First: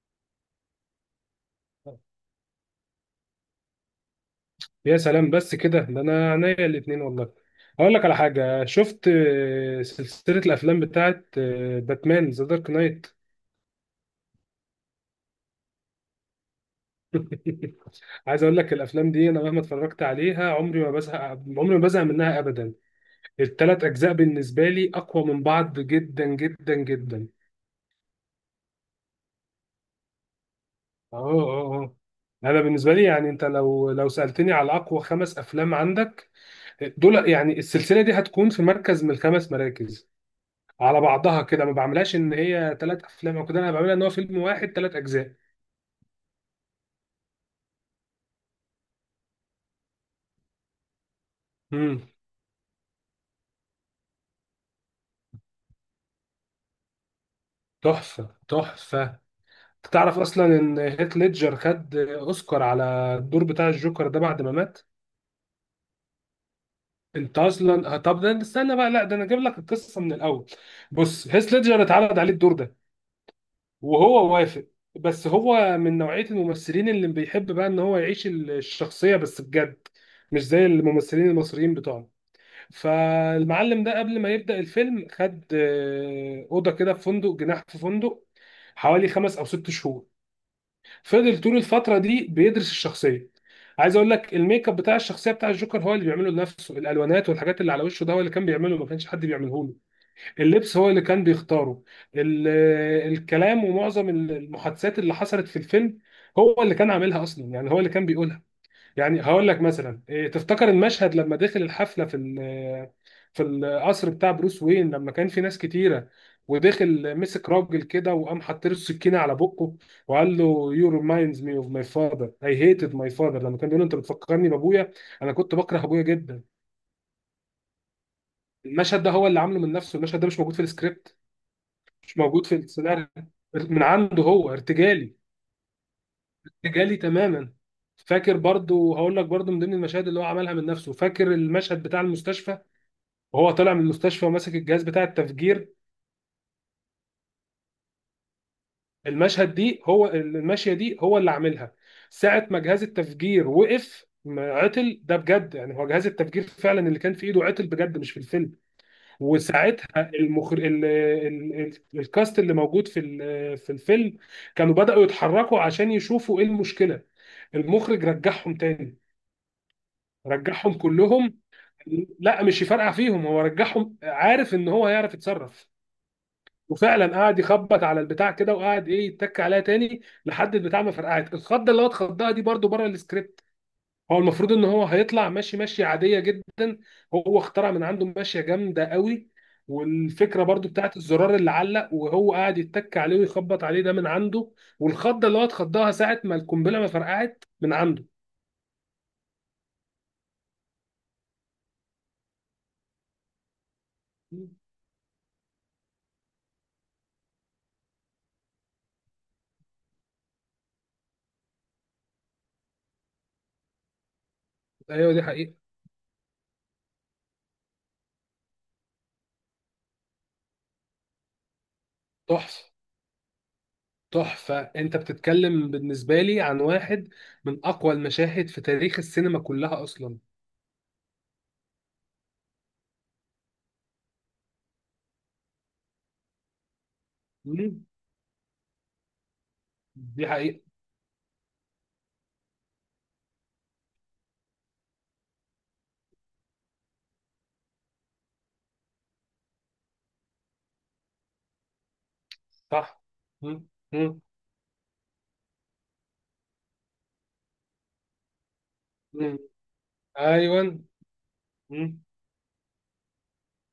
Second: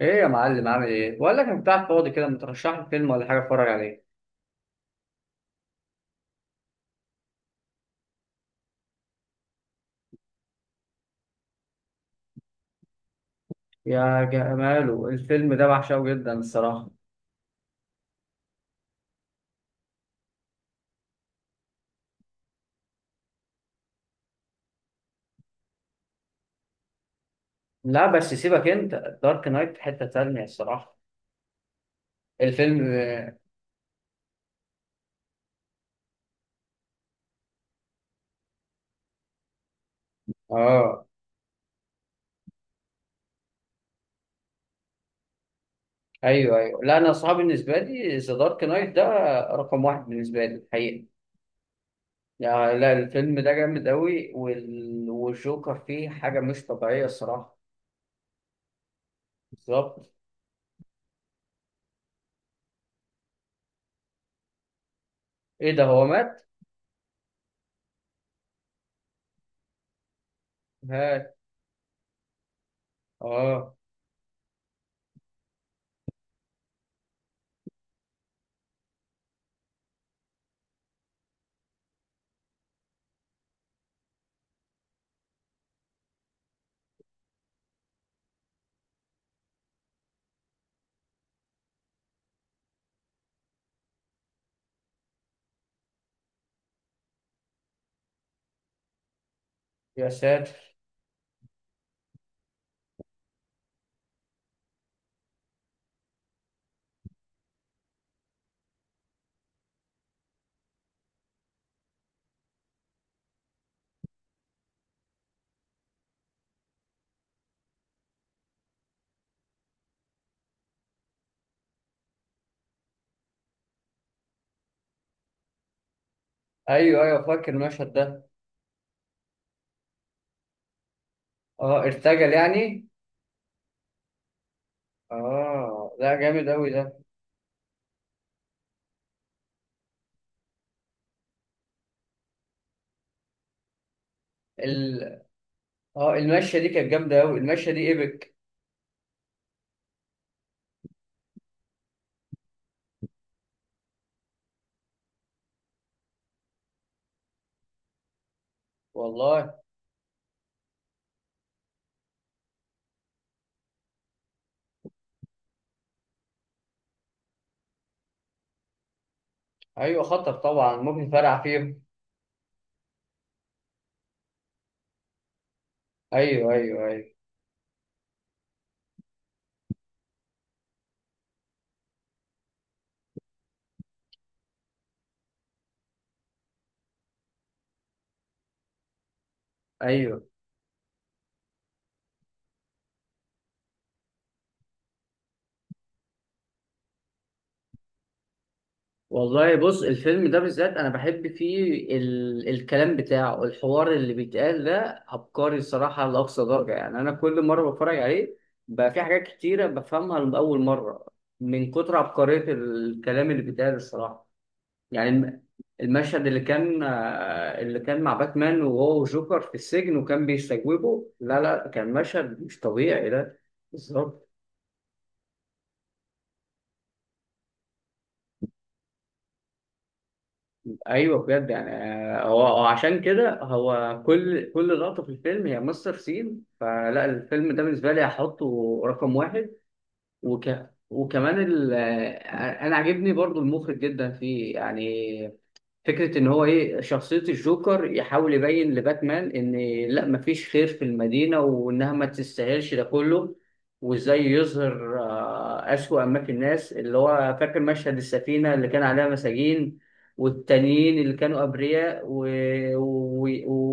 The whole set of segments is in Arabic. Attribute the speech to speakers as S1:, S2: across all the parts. S1: ايه يا معلم، عامل ايه؟ بقول لك انت قاعد فاضي كده، ما ترشح لي فيلم ولا حاجه اتفرج عليه.
S2: يا سلام بس كده، ده انا عينيا الاتنين والله. اقول لك على حاجه، شفت سلسله الافلام بتاعت باتمان ذا دارك نايت.
S1: يا جماله الفيلم ده، بعشقه جدا الصراحه.
S2: عايز اقول لك، الافلام دي انا مهما اتفرجت عليها عمري ما بزهق، عمري ما بزهق منها ابدا. الثلاث اجزاء بالنسبه لي اقوى من بعض جدا جدا جدا.
S1: لا بس سيبك انت. دارك نايت في حته تانية الصراحه
S2: اه اه اه. انا
S1: الفيلم.
S2: بالنسبه لي يعني، انت لو سالتني على اقوى خمس افلام عندك، دول يعني السلسله دي هتكون في مركز من الخمس مراكز. على
S1: اه.
S2: بعضها كده، ما بعملهاش ان هي ثلاث افلام او كده، انا بعملها ان هو فيلم واحد ثلاث اجزاء.
S1: ايوه ايوه، لا انا صعب بالنسبه لي ذا دارك نايت ده رقم واحد بالنسبه لي الحقيقه.
S2: امم.
S1: يعني لا، الفيلم ده جامد قوي، والجوكر فيه حاجه مش طبيعيه الصراحه.
S2: تحفه تحفه.
S1: بالظبط.
S2: تعرف اصلا ان هيث ليدجر خد اوسكار على الدور بتاع الجوكر ده بعد ما مات؟
S1: ايه ده هو مات؟
S2: انت اصلا طب ده، استنى بقى، لا ده انا اجيب لك القصه من الاول. بص،
S1: هات.
S2: هيث ليدجر اتعرض عليه الدور ده،
S1: اه.
S2: وهو وافق. بس هو من نوعيه الممثلين اللي بيحب بقى ان هو يعيش الشخصيه بس بجد، مش زي الممثلين المصريين بتوعنا. فالمعلم ده قبل ما يبدأ الفيلم خد أوضة كده في فندق، جناح في فندق، حوالي خمس أو ست شهور. فضل طول الفترة دي بيدرس الشخصية. عايز أقول لك، الميك اب بتاع الشخصية بتاع الجوكر هو اللي بيعمله لنفسه، الألوانات والحاجات اللي على وشه ده هو اللي كان بيعمله، ما كانش حد بيعمله له.
S1: يا ساتر.
S2: اللبس هو اللي كان بيختاره. الكلام ومعظم المحادثات اللي حصلت في الفيلم هو اللي كان عاملها أصلا، يعني هو اللي كان بيقولها. يعني هقول لك مثلا، إيه تفتكر المشهد لما دخل الحفله في القصر بتاع بروس وين، لما كان في ناس كتيره، ودخل مسك راجل كده وقام حاطط له السكينه على بقه، وقال له: يو ريمايندز مي اوف ماي فاذر، اي هيتد ماي فاذر. لما كان بيقول له انت بتفكرني بابويا، انا كنت بكره ابويا جدا؟
S1: ايوه ايوه فاكر المشهد ده.
S2: المشهد ده هو اللي عامله من نفسه، المشهد ده مش موجود في السكريبت،
S1: اه،
S2: مش
S1: ارتجل
S2: موجود في
S1: يعني.
S2: السيناريو. من عنده، هو ارتجالي،
S1: اه لا، جامد قوي
S2: ارتجالي
S1: ده.
S2: تماما. فاكر برضو، هقول لك برضو من ضمن المشاهد اللي هو عملها من نفسه، فاكر المشهد بتاع المستشفى، وهو طالع من المستشفى وماسك الجهاز
S1: ال...
S2: بتاع التفجير؟
S1: اه، المشيه دي كانت جامده قوي، المشيه دي ايبك.
S2: المشهد دي هو، الماشيه دي هو اللي عاملها. ساعه ما جهاز التفجير وقف، ما عطل ده بجد، يعني هو جهاز التفجير فعلا اللي كان في ايده عطل بجد، مش في الفيلم.
S1: والله.
S2: وساعتها المخر... ال... ال... ال... الكاست اللي موجود في الفيلم كانوا بدأوا يتحركوا عشان يشوفوا ايه المشكله، المخرج رجعهم تاني،
S1: ايوه خطر
S2: رجعهم
S1: طبعا، ممكن
S2: كلهم.
S1: فرع فيهم.
S2: لا مش يفرقع فيهم، هو رجعهم عارف ان هو هيعرف يتصرف.
S1: ايوه ايوه
S2: وفعلا
S1: ايوه.
S2: قعد يخبط على البتاع كده، وقعد ايه يتك عليها تاني لحد البتاع ما فرقعت. الخضه اللي هو اتخضها دي برضو بره السكريبت. هو المفروض ان هو هيطلع ماشي ماشيه عاديه جدا، هو اخترع من عنده ماشيه جامده قوي.
S1: ايوه
S2: والفكره برضو بتاعت الزرار اللي علق، وهو قاعد يتك عليه ويخبط عليه، ده من عنده. والخضه اللي هو اتخضها ساعه ما القنبله ما فرقعت من عنده.
S1: والله، بص الفيلم ده بالذات انا بحب فيه. الكلام بتاعه، الحوار اللي بيتقال ده عبقري الصراحه لاقصى درجه. يعني انا كل مره بتفرج عليه بقى في حاجات كتيره بفهمها لاول مره، من كتر عبقريه الكلام اللي بيتقال الصراحه. يعني
S2: ايوه، دي حقيقه.
S1: المشهد اللي كان، اللي كان مع باتمان، وهو وجوكر في السجن وكان بيستجوبه، لا لا كان مشهد مش
S2: تحفه
S1: طبيعي ده. بالظبط.
S2: تحفه. انت بتتكلم بالنسبه لي عن واحد من اقوى المشاهد في تاريخ السينما كلها اصلا.
S1: ايوه بجد يعني. هو عشان كده، هو كل لقطه في الفيلم هي ماستر سين، فلا الفيلم ده بالنسبه لي هحطه رقم واحد.
S2: دي
S1: وك
S2: حقيقة.
S1: وكمان، انا عاجبني برضو المخرج جدا فيه يعني. فكرة إن هو إيه، شخصية الجوكر يحاول يبين لباتمان إن، لأ مفيش خير في المدينة وإنها ما تستاهلش ده
S2: صح.
S1: كله.
S2: مم. مم.
S1: وإزاي يظهر أسوأ ما في الناس، اللي هو فاكر مشهد السفينة اللي كان عليها
S2: مم.
S1: مساجين،
S2: ايوه.
S1: والتانيين اللي كانوا أبرياء
S2: مم.
S1: و...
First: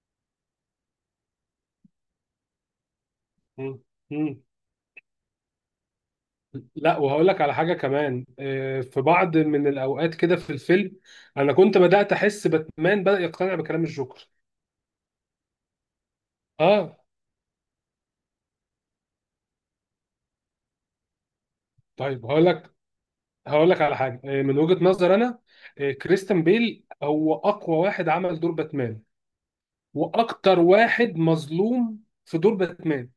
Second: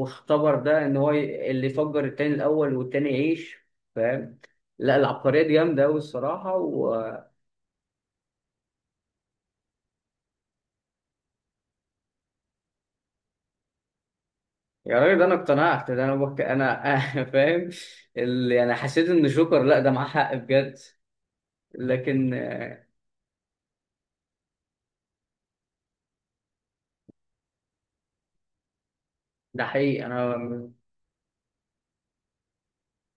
S1: واختبر ده إن هو اللي يفجر التاني الأول والتاني يعيش.
S2: مم.
S1: فاهم؟
S2: مم.
S1: لأ العبقرية دي جامدة أوي الصراحة.
S2: لا، وهقول لك على حاجة كمان، في بعض من الأوقات كده في الفيلم أنا كنت بدأت أحس باتمان بدأ يقتنع بكلام الجوكر.
S1: يا راجل ده انا اقتنعت، ده انا
S2: آه.
S1: فاهم. اللي انا حسيت ان جوكر، لا ده معاه حق بجد،
S2: طيب
S1: لكن
S2: هقول لك هقول لك على حاجة، من وجهة نظر أنا، كريستيان بيل هو أقوى واحد عمل دور باتمان،
S1: ده حقيقي انا.
S2: وأكتر واحد مظلوم في دور باتمان.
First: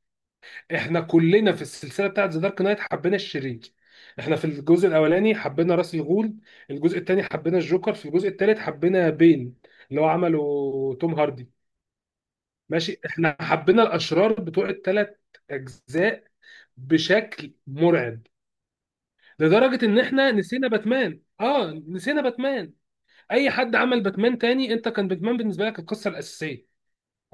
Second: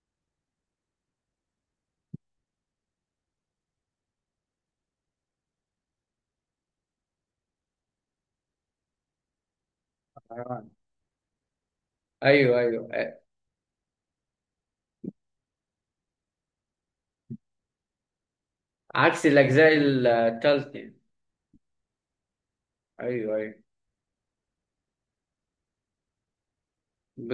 S2: احنا كلنا في السلسله بتاعت ذا دارك نايت حبينا الشرير. احنا في الجزء الاولاني حبينا راس الغول، الجزء الثاني حبينا الجوكر، في الجزء الثالث حبينا بين، اللي هو عمله توم هاردي.
S1: ايوه ايوه.
S2: ماشي، احنا حبينا الاشرار بتوع الثلاث اجزاء بشكل مرعب،
S1: عكس الاجزاء
S2: لدرجه ان احنا نسينا
S1: الثالثه.
S2: باتمان. اه، نسينا باتمان.
S1: ايوه
S2: اي
S1: ايوه.
S2: حد عمل باتمان تاني، انت كان باتمان بالنسبه لك القصه الاساسيه،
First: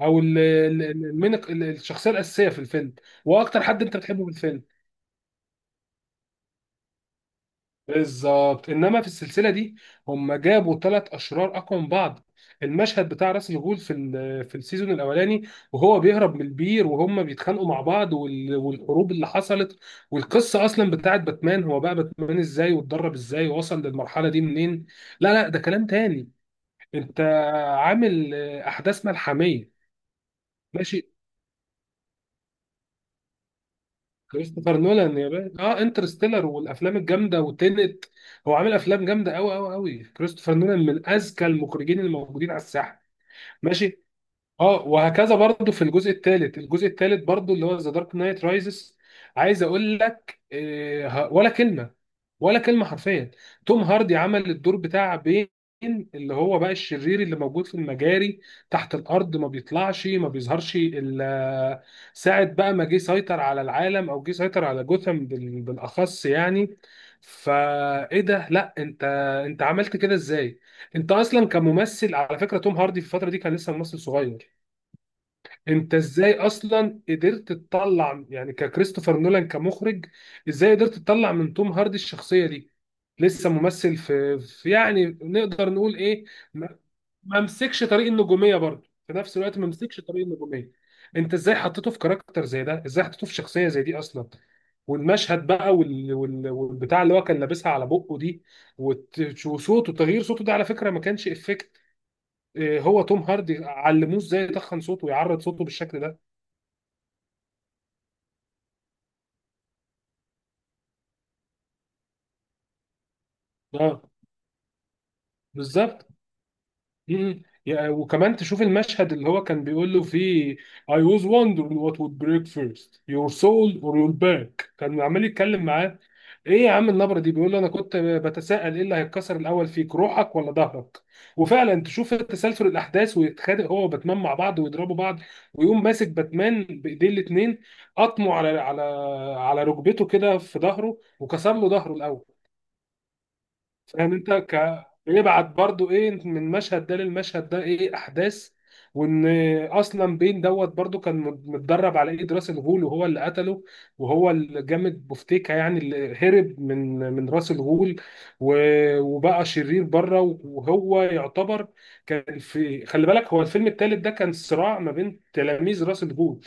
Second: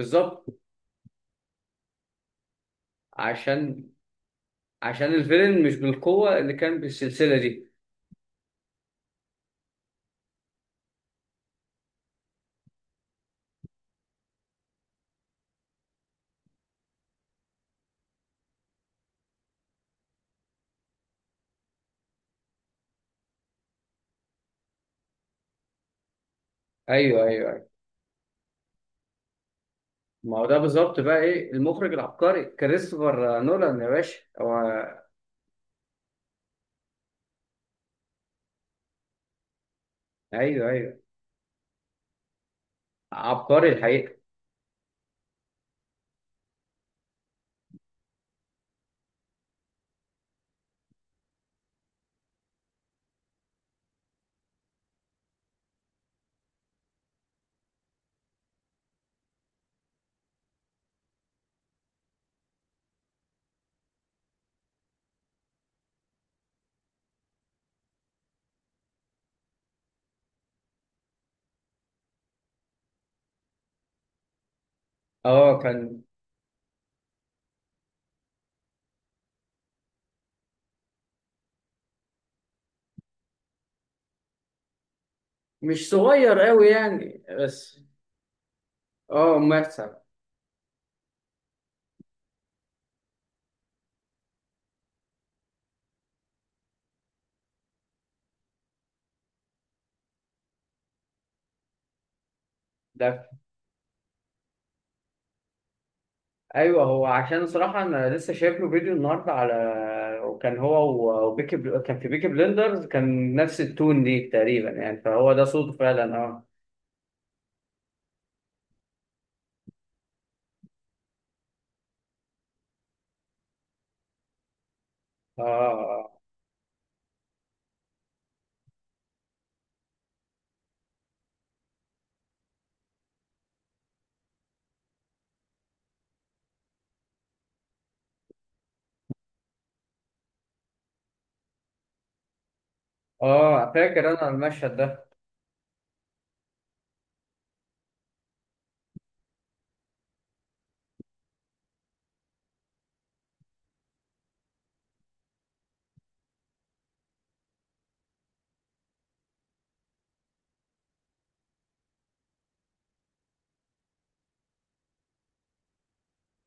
S2: او ال- ال- ال- المين- ال- الشخصيه الاساسيه في الفيلم، واكتر حد
S1: عشان.
S2: انت بتحبه في الفيلم.
S1: الفيلم مش بالقوه اللي كان بالسلسله دي.
S2: بالظبط، انما في السلسله دي هم جابوا ثلاث اشرار اقوى من بعض. المشهد بتاع راس الغول في السيزون الاولاني، وهو بيهرب من البير، وهم بيتخانقوا مع بعض، والحروب اللي حصلت، والقصه اصلا بتاعت باتمان، هو بقى باتمان ازاي، واتدرب ازاي، ووصل للمرحله دي منين. لا لا، ده كلام تاني. انت
S1: ايوه ايوه ايوه.
S2: عامل احداث ملحميه.
S1: ما هو ده بالظبط
S2: ماشي.
S1: بقى، ايه المخرج العبقري كريستوفر نولان يا باشا
S2: كريستوفر
S1: هو.
S2: نولان يا باشا، اه، انترستيلر والافلام الجامده وتينت. هو عامل افلام جامده قوي قوي قوي. كريستوفر
S1: ايوه
S2: نولان
S1: ايوه.
S2: من اذكى المخرجين الموجودين على الساحه.
S1: عبقري
S2: ماشي.
S1: الحقيقه.
S2: اه، وهكذا برضو في الجزء الثالث. الجزء الثالث برضو اللي هو ذا دارك نايت رايزز، عايز اقول لك ولا كلمه، ولا كلمه حرفيا. توم هاردي عمل الدور بتاع بين، اللي هو بقى الشرير اللي موجود في المجاري تحت الارض، ما بيطلعش ما بيظهرش الا ساعه بقى ما جه سيطر على العالم، او جه سيطر على جوثام بالاخص يعني. فايه ده؟ لا انت، انت عملت كده ازاي؟ انت اصلا كممثل، على فكره توم هاردي في الفتره دي كان لسه ممثل صغير.
S1: اه.
S2: انت
S1: كان
S2: ازاي اصلا قدرت تطلع يعني ككريستوفر نولان كمخرج، ازاي قدرت تطلع من توم هاردي الشخصيه دي؟ لسه ممثل في يعني، نقدر
S1: مش
S2: نقول ايه،
S1: صغير قوي
S2: ما
S1: يعني
S2: ما
S1: بس.
S2: مسكش طريق النجوميه برضه. في نفس
S1: اه.
S2: الوقت ما
S1: ممثل.
S2: مسكش طريق النجوميه. انت ازاي حطيته في كاركتر زي ده؟ ازاي حطيته في شخصيه زي دي اصلا؟ والمشهد بقى والبتاع اللي هو كان لابسها على بقه دي، وصوته، تغيير صوته ده على فكره ما كانش افكت. هو توم
S1: ده،
S2: هاردي علموه ازاي يتخن صوته ويعرض صوته بالشكل ده.
S1: ايوه هو. عشان صراحه انا لسه شايف له فيديو النهارده على، وكان هو، كان في بيكي بلندرز، كان نفس
S2: اه،
S1: التون دي تقريبا، يعني فهو ده صوته
S2: بالظبط.
S1: فعلا. اه
S2: مم. وكمان تشوف المشهد اللي هو كان بيقول له فيه I was wondering what would break first your soul or your back، كان عمال يتكلم معاه.
S1: اه
S2: ايه يا عم النبرة دي! بيقول له انا كنت بتساءل ايه اللي هيتكسر الاول فيك، روحك ولا ظهرك. وفعلا تشوف تسلسل الاحداث، ويتخانق هو وباتمان مع بعض ويضربوا بعض، ويقوم ماسك باتمان بايديه الاتنين، قطمه على ركبته كده في ظهره، وكسر له ظهره الاول.
S1: اه. اه، فاكر
S2: فاهم
S1: انا
S2: انت؟
S1: المشهد ده.
S2: بيبعت برضو ايه من المشهد ده للمشهد ده، ايه احداث. وان اصلا بين دوت برضو كان متدرب على ايد راس الغول، وهو اللي قتله وهو اللي جامد بوفتيكا، يعني اللي هرب من راس الغول، وبقى شرير بره. وهو يعتبر كان في، خلي بالك، هو الفيلم الثالث ده كان صراع ما بين تلاميذ راس الغول،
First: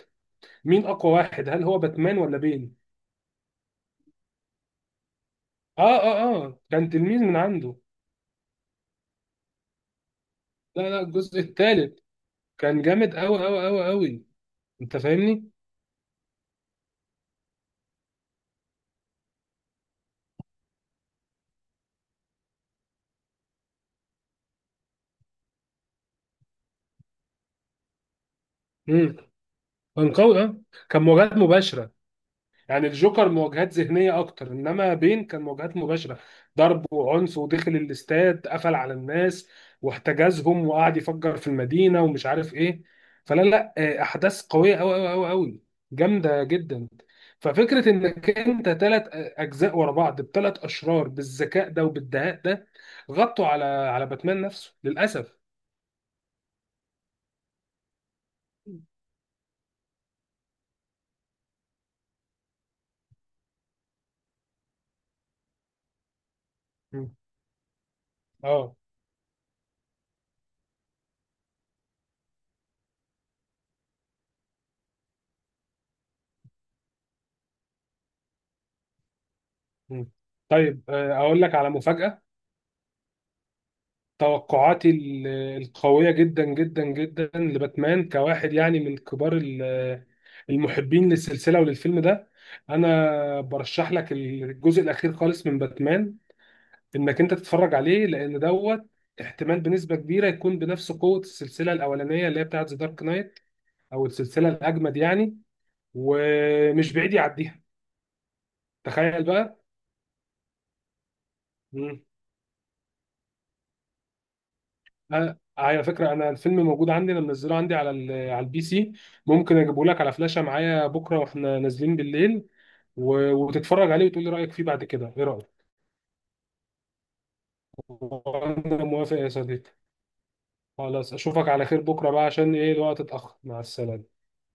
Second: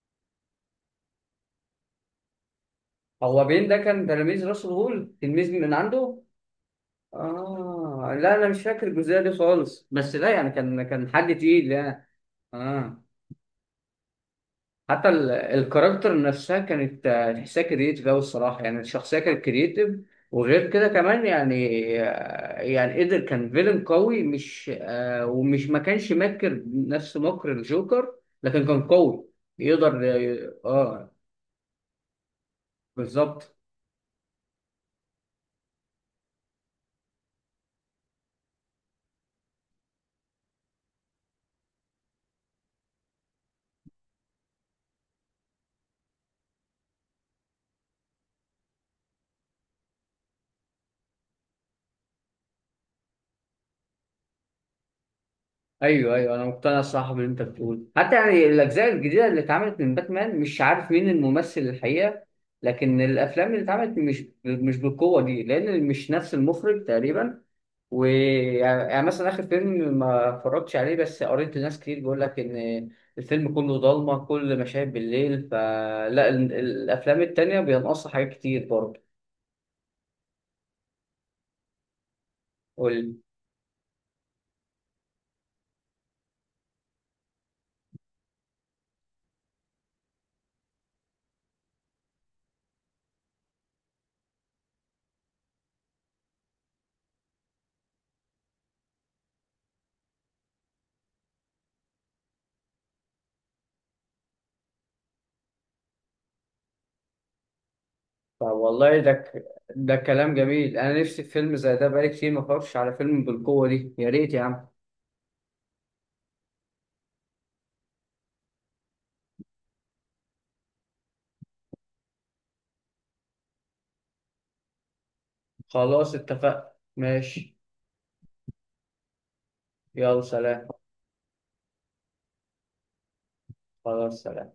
S2: مين اقوى واحد، هل هو باتمان ولا بين.
S1: هو بين ده كان تلميذ راسل هول؟ تلميذ من
S2: اه
S1: عنده؟
S2: اه اه، كان تلميذ من عنده.
S1: اه لا، انا مش فاكر الجزئيه دي خالص، بس لا يعني
S2: لا
S1: كان
S2: لا،
S1: كان حد
S2: الجزء
S1: تقيل
S2: الثالث
S1: يعني.
S2: كان
S1: اه.
S2: جامد قوي قوي قوي قوي. انت
S1: حتى
S2: فاهمني.
S1: الكاركتر نفسها كانت، تحسها كرييتيف أوي الصراحة. يعني الشخصية كانت كرييتيف، وغير كده كمان يعني، يعني قدر كان فيلن قوي، مش ومش، ما كانش ماكر نفس مكر الجوكر، لكن كان
S2: امم.
S1: قوي. يقدر.
S2: كان قوي اه.
S1: اه.
S2: كان مواجهات مباشره. يعني الجوكر
S1: بالظبط.
S2: مواجهات ذهنيه اكتر، انما بين كان مواجهات مباشره، ضرب وعنف ودخل الاستاد قفل على الناس واحتجزهم، وقعد يفجر في المدينه ومش عارف ايه. فلا لا، احداث قويه قوي قوي قوي قوي، جامده جدا. ففكره انك انت ثلاث اجزاء ورا بعض بثلاث اشرار بالذكاء ده وبالدهاء ده، غطوا على باتمان نفسه للاسف.
S1: ايوه ايوه، انا مقتنع الصراحه باللي انت بتقوله. حتى يعني الاجزاء الجديده اللي اتعملت من باتمان، مش عارف مين الممثل الحقيقه، لكن الافلام اللي اتعملت مش بالقوه دي، لان مش نفس المخرج
S2: مم.
S1: تقريبا.
S2: اه.
S1: ويعني مثلا آخر فيلم ما اتفرجتش عليه، بس قريت ناس كتير بيقول لك إن الفيلم كله ضلمة، كل مشاهد بالليل، فلا الأفلام التانية بينقصها حاجات كتير برضه.
S2: مم. طيب، اقول لك على مفاجأة.
S1: قول.
S2: توقعاتي القوية جدا جدا جدا لباتمان كواحد يعني من كبار المحبين للسلسلة وللفيلم ده، انا برشح لك الجزء الاخير خالص من باتمان، انك انت تتفرج عليه، لان دوت احتمال بنسبة كبيرة يكون بنفس قوة السلسلة الاولانية اللي هي بتاعت ذا دارك نايت، او السلسلة الاجمد يعني، ومش بعيد يعديها.
S1: والله ده
S2: تخيل بقى.
S1: ده كلام جميل. أنا نفسي في فيلم زي ده، بقالي كتير ما اتفرجتش على فيلم بالقوة دي. يا ريت يا عم.
S2: على فكرة، أنا الفيلم موجود عندي، أنا منزله عندي على PC. ممكن أجيبه لك على فلاشة معايا بكرة وإحنا نازلين بالليل، وتتفرج عليه وتقول لي رأيك فيه بعد كده. إيه رأيك؟
S1: خلاص اتفقنا ماشي.
S2: وأنا موافق يا صديقي.
S1: يلا سلام.
S2: خلاص، أشوفك على خير بكرة بقى، عشان إيه، الوقت اتأخر. مع
S1: خلاص
S2: السلامة.
S1: سلام.